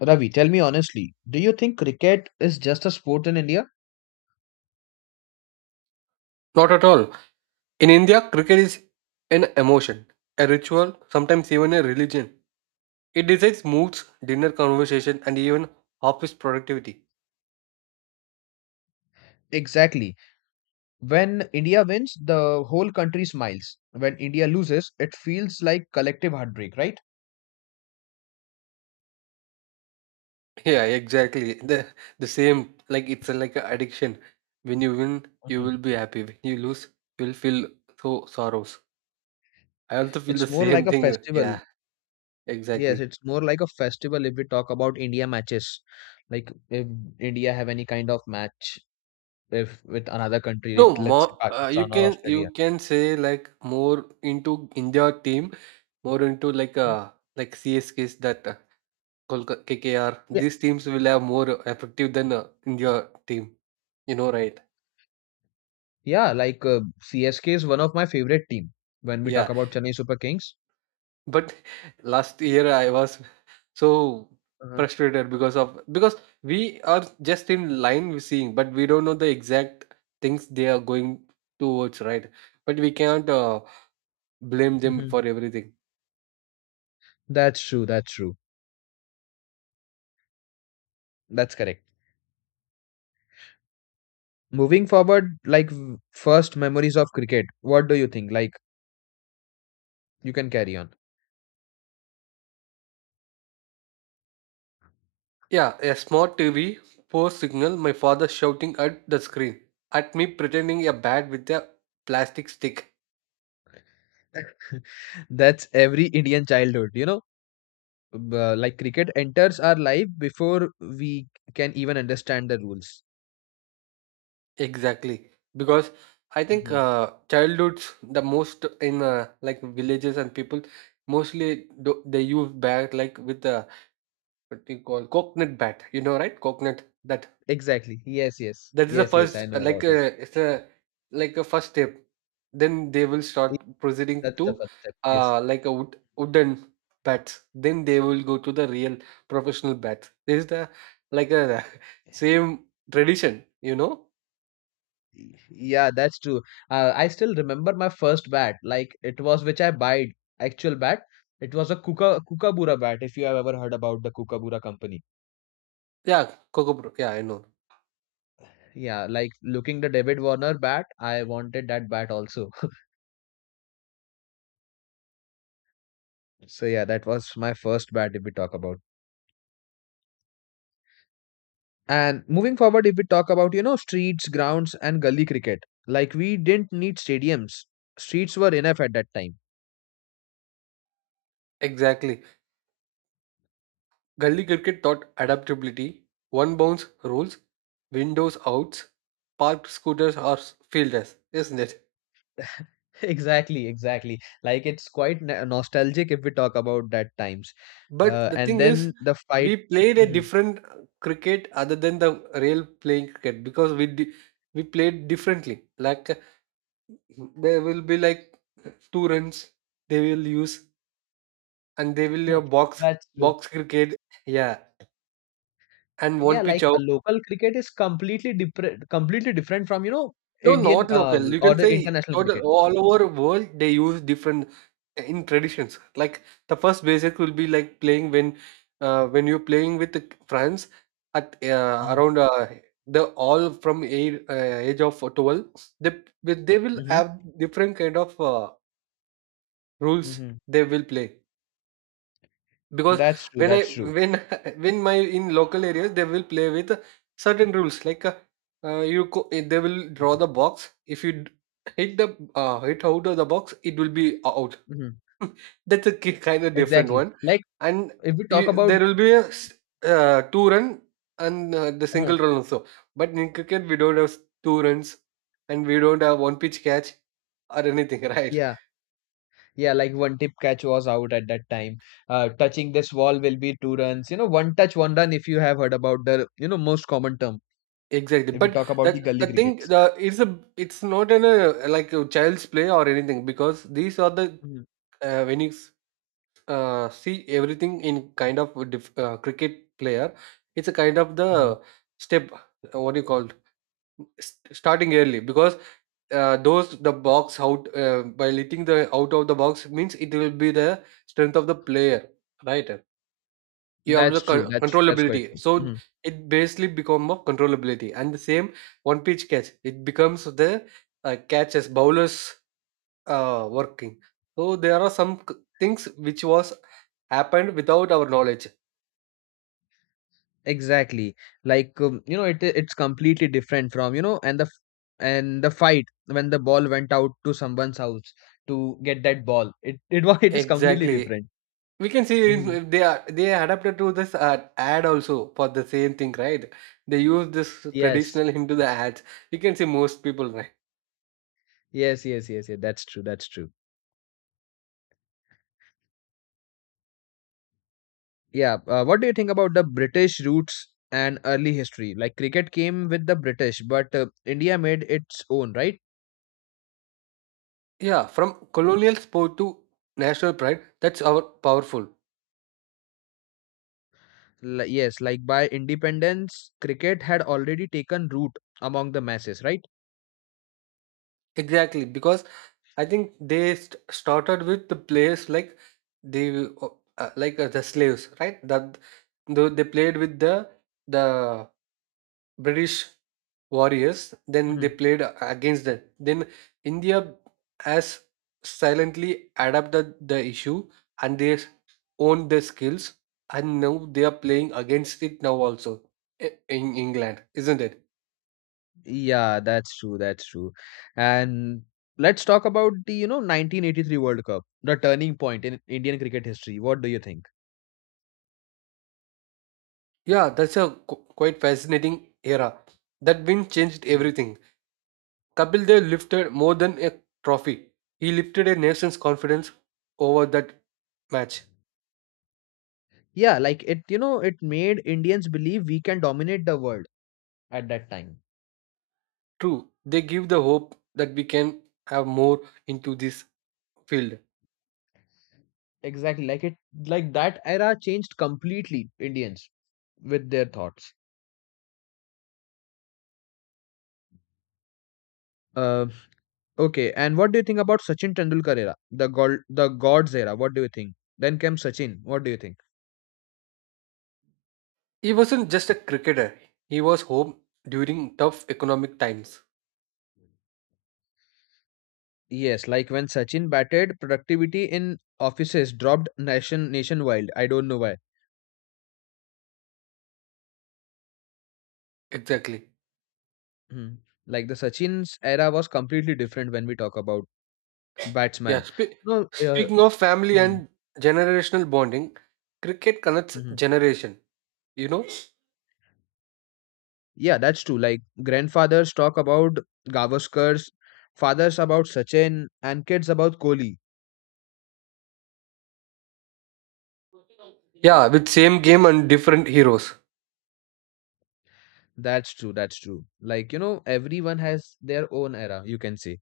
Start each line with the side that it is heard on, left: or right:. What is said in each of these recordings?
left: Ravi, tell me honestly, do you think cricket is just a sport in India?
right: Not at all. In India, cricket is an emotion, a ritual, sometimes even a religion. It decides moods, dinner conversation, and even office productivity.
left: Exactly. When India wins, the whole country smiles. When India loses, it feels like collective heartbreak, right?
right: Yeah, exactly. The same. Like it's a, like an addiction. When you win, you
left: Mhm.
right: will be happy. When you lose, you will feel so sorrows. I also feel the
left: It's more like
right: same
left: a
right: thing.
left: festival.
right: Yeah,
left: Yes,
right: exactly.
left: it's more like a festival if we talk about India matches. Like if India have any kind of match if with another country,
right: No,
left: let's say
right: more. You
left: Pakistan or
right: can
left: Australia.
right: you can say like more into India team, more into
left: Mhm.
right: like CSKs that. Kolkata, KKR,
left: Yeah,
right: these teams will have more effective than India team. You know, right?
left: yeah, CSK is one of my favorite team when we talk
right: Yeah.
left: about Chennai Super Kings.
right: But last year I was so
left: Uh-huh.
right: frustrated because we are just in line with seeing, but we don't know the exact things they are going towards, right? But we can't blame them for everything.
left: That's true. That's true. That's correct. Moving forward, like first memories of cricket. What do you think? Like you can carry on.
right: Yeah, a smart TV, poor signal, my father shouting at the screen at me pretending a bat with a plastic stick.
left: That's every Indian childhood, you know. Like cricket enters our life before we can even understand the rules.
right: Exactly. Because I think
left: Hmm.
right: childhoods, the most in like villages and people, mostly do, they use bat like with the what do you call coconut bat. You know, right? Coconut. That
left: Exactly. Yes, yes.
right: that is the
left: Yes, yes. I
right: first
left: know about it.
right: it's a like a first step. Then they will start proceeding
left: That's the
right: to
left: first step. Yes.
right: like a wooden bats. Then they will go to the real professional bats. This is the like a same tradition. You know?
left: Yeah, that's true. I still remember my first bat. Like it was which I bought actual bat. It was a Kuka Kookaburra bat. If you have ever heard about the Kookaburra company,
right: Yeah, coco. Yeah, I know.
left: yeah. Like looking the David Warner bat, I wanted that bat also. So yeah, that was my first bat. If we talk about and moving forward, if we talk about, you know, streets, grounds, and gully cricket, like we didn't need stadiums. Streets were enough at that time.
right: Exactly. Gully cricket taught adaptability, one bounce rules, windows outs, parked scooters or fielders, isn't it?
left: Exactly, exactly. Like it's quite nostalgic if we talk about that times.
right: But the
left: And
right: thing is,
left: then the fight.
right: we played a
left: Mhm.
right: different cricket other than the real playing cricket because we played differently. Like there will be like two runs they will use, and they will have
left: That's true.
right: box cricket, yeah, and one
left: Yeah,
right: pitch
left: like
right: out.
left: a local cricket is completely different from, you know,
right: No,
left: Indian
right: not local. You
left: or
right: can
left: the
right: say
left: international
right: total
left: cricket.
right: all over world they use different in traditions. Like the first basic will be like playing when when you're playing with the friends at
left: Mm-hmm.
right: around the all from age of 12 they they will
left: Mm-hmm.
right: have different kind of rules
left: Mm-hmm.
right: they will play because
left: That's true.
right: when i
left: That's true.
right: when when my in local areas they will play with certain rules like you they will draw
left: Mm-hmm.
right: the box if hit the hit out of the box it will be out.
left: Mm-hmm.
right: That's a kind of different
left: Exactly.
right: one.
left: Like
right: And
left: if we talk
right: you,
left: about,
right: there will be two run, and the
left: uh,
right: single run also, but in cricket we don't have two runs and we don't have one pitch catch or anything right.
left: yeah. Yeah, like one tip catch was out at that time. Touching this wall will be two runs. You know, one touch, one run, if you have heard about the, you know, most common term,
right: Exactly,
left: if we
right: but
left: talk about the
right: that
left: gully
right: the thing
left: crickets.
right: the it's a it's not in a like a child's play or anything, because these are the
left: Mhm,
right: when see everything in kind of a cricket player, it's a kind of
left: mhm.
right: the step what do you call starting early, because those the box out by letting the out of the box means it will be the strength of the player, right? You have the
left: That's true. That's quite
right: controllability.
left: true.
right: So
left: Mhm.
right: it basically become of controllability, and the same one pitch catch it becomes the catch as bowlers working. So there are some things which was happened without our knowledge.
left: Exactly. You know, it's completely different from, you know, and the fight when the ball went out to someone's house to get that ball. It was it is completely
right: Exactly,
left: different.
right: we can see
left: Mhm.
right: if they are they adapted to this ad also for the same thing, right? They use this
left: Yes.
right: traditional into the ads. You can see most people, right?
left: Yes, yes, yes, yeah. That's true. That's true. Yeah. What do you think about the British roots and early history? Like cricket came with the British, but India made its own, right?
right: Yeah, from colonial sport to national pride, that's our powerful.
left: Yes. Like by independence, cricket had already taken root among the masses, right?
right: Exactly, because I think they st started with the players like they uh, the slaves, right? That they played with the British warriors, then
left: Hmm.
right: they played against them. Then India has silently adapted the issue and owned the skills, and now they are playing against it now also in England, isn't it?
left: Yeah, that's true. That's true. And let's talk about the, you know, 1983 World Cup, the turning point in Indian cricket history. What do you think?
right: Yeah, that's a quite fascinating era. That win changed
left: Mhm.
right: everything. Kapil Dev lifted more than a trophy. He lifted a nation's confidence over that match.
left: Yeah, like it, you know, it made Indians believe we can dominate the world at that time.
right: True, they give the hope that we can have more into this field.
left: Exactly, like it like that era changed completely Indians with their thoughts. Uh, okay, and what do you think about Sachin Tendulkar era, the gold, the gods era? What do you think? Then came Sachin. What do you think?
right: He wasn't just a cricketer. He was home during tough economic times.
left: Yes, like when Sachin batted, productivity in offices dropped nationwide. I don't know why.
right: Exactly.
left: Hmm. Like the Sachin's era was completely different when we talk about
right: Yeah.
left: batsman. No,
right: Speaking of family
left: mhm,
right: and generational bonding, cricket connects
left: mhm.
right: generation. You know.
left: Yeah, that's true. Like grandfathers talk about Gavaskars, fathers about Sachin, and kids about Kohli.
right: Yeah, with same game and different heroes.
left: That's true. That's true. Like, you know, everyone has their own era, you can say.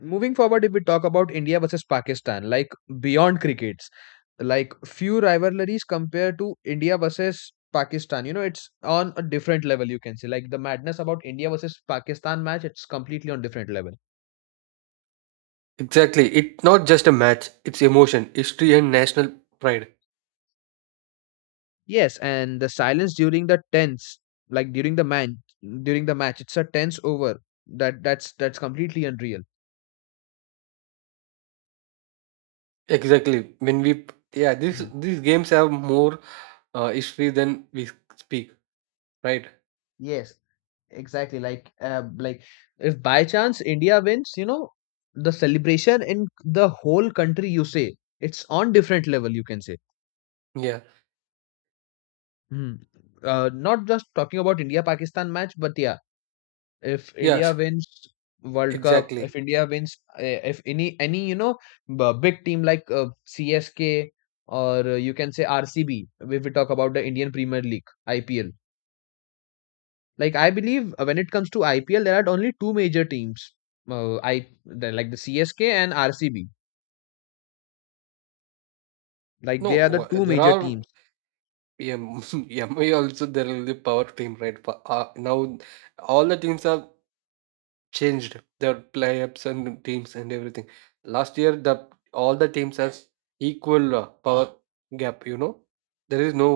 left: Moving forward, if we talk about India versus Pakistan, like beyond crickets, like few rivalries compared to India versus Pakistan. You know, it's on a different level, you can say. Like the madness about India versus Pakistan match, it's completely on different level.
right: Exactly. It's not just a match, it's emotion, history and national pride.
left: Yes, and the silence during the tense, like during the match, it's a tense over. That's completely unreal.
right: Exactly. This
left: Mhm.
right: these games have more history than we speak, right?
left: Yes, exactly. Like if by chance India wins, you know, the celebration in the whole country, you say, it's on different level. You can say.
right: Yeah.
left: Mhm. Not just talking about India Pakistan match, but yeah, if India
right: Yes,
left: wins World Cup,
right: exactly.
left: if India wins, eh, if any, you know, big team like CSK or you can say RCB, if we talk about the Indian Premier League IPL, like I believe when it comes to IPL, there are only two major teams. Like the CSK and RCB, like
right: No,
left: they are the two
right: there
left: major
right: are,
left: teams.
right: yeah, MI also there will be power team, right? But, now all the teams are changed their play-ups and teams and everything. Last year, the all the teams has equal power gap. You know, there is no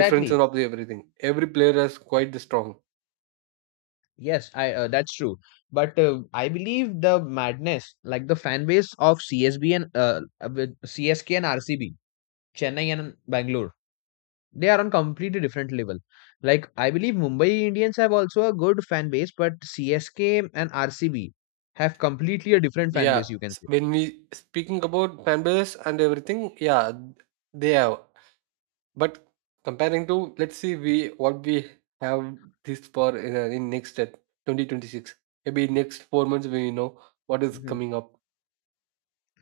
right: difference in of the everything. Every player is quite the strong.
left: Yes, I that's true. But I believe the madness, like the fan base of CSB and with CSK and RCB, Chennai and Bangalore, they are on completely different level. Like I believe Mumbai Indians have also a good fan base, but CSK and RCB have completely a different fan
right: Yeah,
left: base. You can say.
right: when we speaking about fan base and everything, yeah, they have. But comparing to let's see, we what we have this for in next 2026. Maybe next 4 months we know what is
left: Mhm.
right: coming up.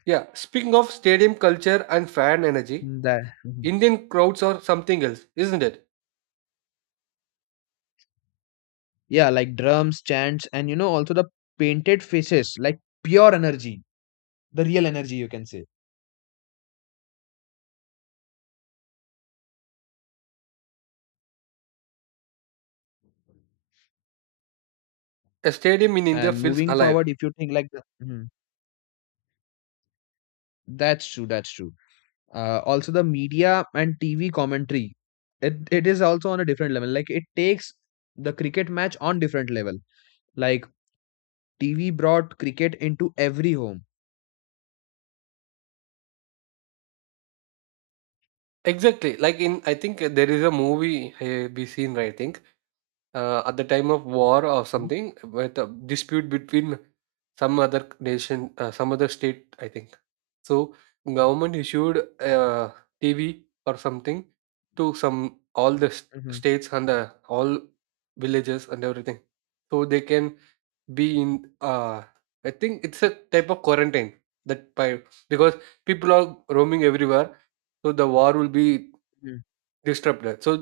right: Yeah, speaking of stadium culture and fan energy,
left: That. Mhm.
right: Indian crowds are something else, isn't it?
left: Yeah, like drums, chants, and you know also the painted faces, like pure energy, the real energy you can say.
right: A stadium in India
left: And
right: feels
left: moving
right: alive.
left: forward, if you think like the, mhm, that's true, that's true, also the media and TV commentary, it is also on a different level. Like it takes the cricket match on different level. Like TV brought cricket into every home.
right: Exactly, like in I think there is a movie we seen right, I think at the time of war or
left: Mhm,
right: something with a dispute between some other nation, some other state, I think. So government issued a TV or something to some all
left: mhm,
right: states and the, all villages and everything, so they can be in I think it's a type of quarantine, that by, because people are roaming everywhere, so the war will be
left: mhm.
right: disrupted, so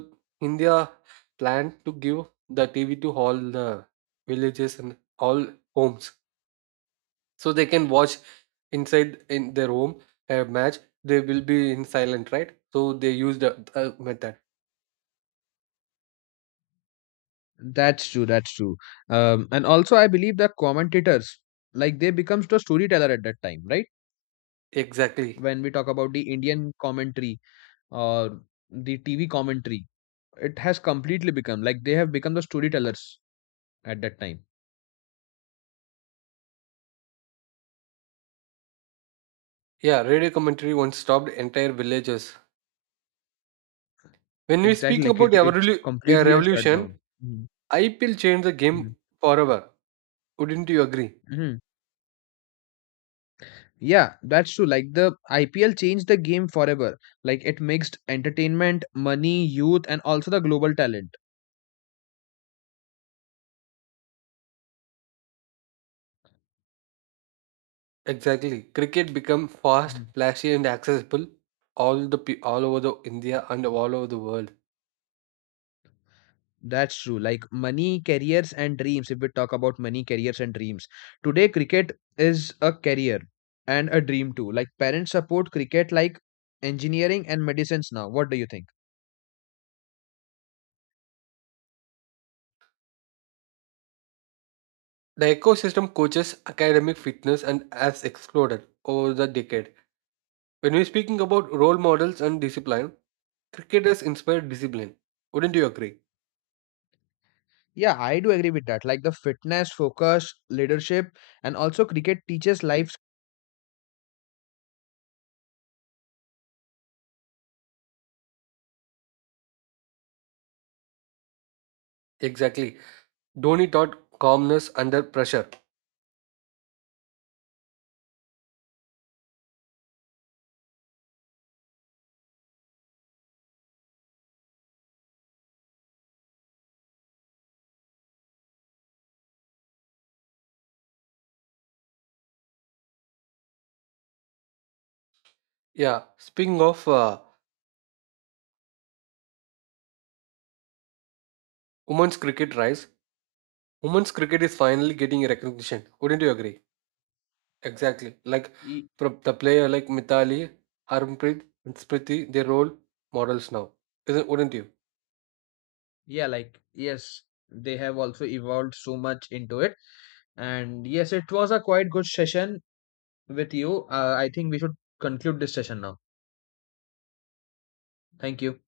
right: India planned to give the TV to all the villages and all homes, so they can watch inside in their home a match. They will be in silent, right? So they used the method.
left: That's true, that's true. And also I believe the commentators, like they becomes the storyteller at that time, right?
right: Exactly.
left: When we talk about the Indian commentary or the TV commentary, it has completely become, like they have become the storytellers at that time.
right: Yeah, radio commentary once stopped entire villages. When we
left: Exactly,
right: speaking about the
left: it's completely a
right: revolution,
left: shutdown. Mhm,
right: IPL changed the game
left: mhm,
right: forever. Wouldn't you agree?
left: mhm. Yeah, that's true. Like the IPL changed the game forever. Like it mixed entertainment, money, youth, and also the global talent.
right: Exactly. Cricket became fast,
left: Mhm.
right: flashy, and accessible all over the India and all over the world.
left: That's true. Like money, careers, and dreams. If we talk about money, careers, and dreams, today cricket is a career and a dream too. Like parents support cricket like engineering and medicines now. What do you think?
right: The ecosystem coaches academic fitness and has exploded over the decade. When we're speaking about role models and discipline, cricket has inspired discipline. Wouldn't you agree?
left: Yeah, I do agree with that. Like the fitness, focus, leadership, and also cricket teaches life.
right: Exactly. Dhoni taught calmness under pressure. Yeah. Speaking of women's cricket rise, women's cricket is finally getting recognition. Wouldn't you agree? Exactly. Like
left: Y-
right: the player like Mithali, Harmanpreet, and Spriti, they role models now. Isn't wouldn't you?
left: yeah, like yes, they have also evolved so much into it, and yes, it was a quite good session with you. I think we should conclude this session now. Thank you.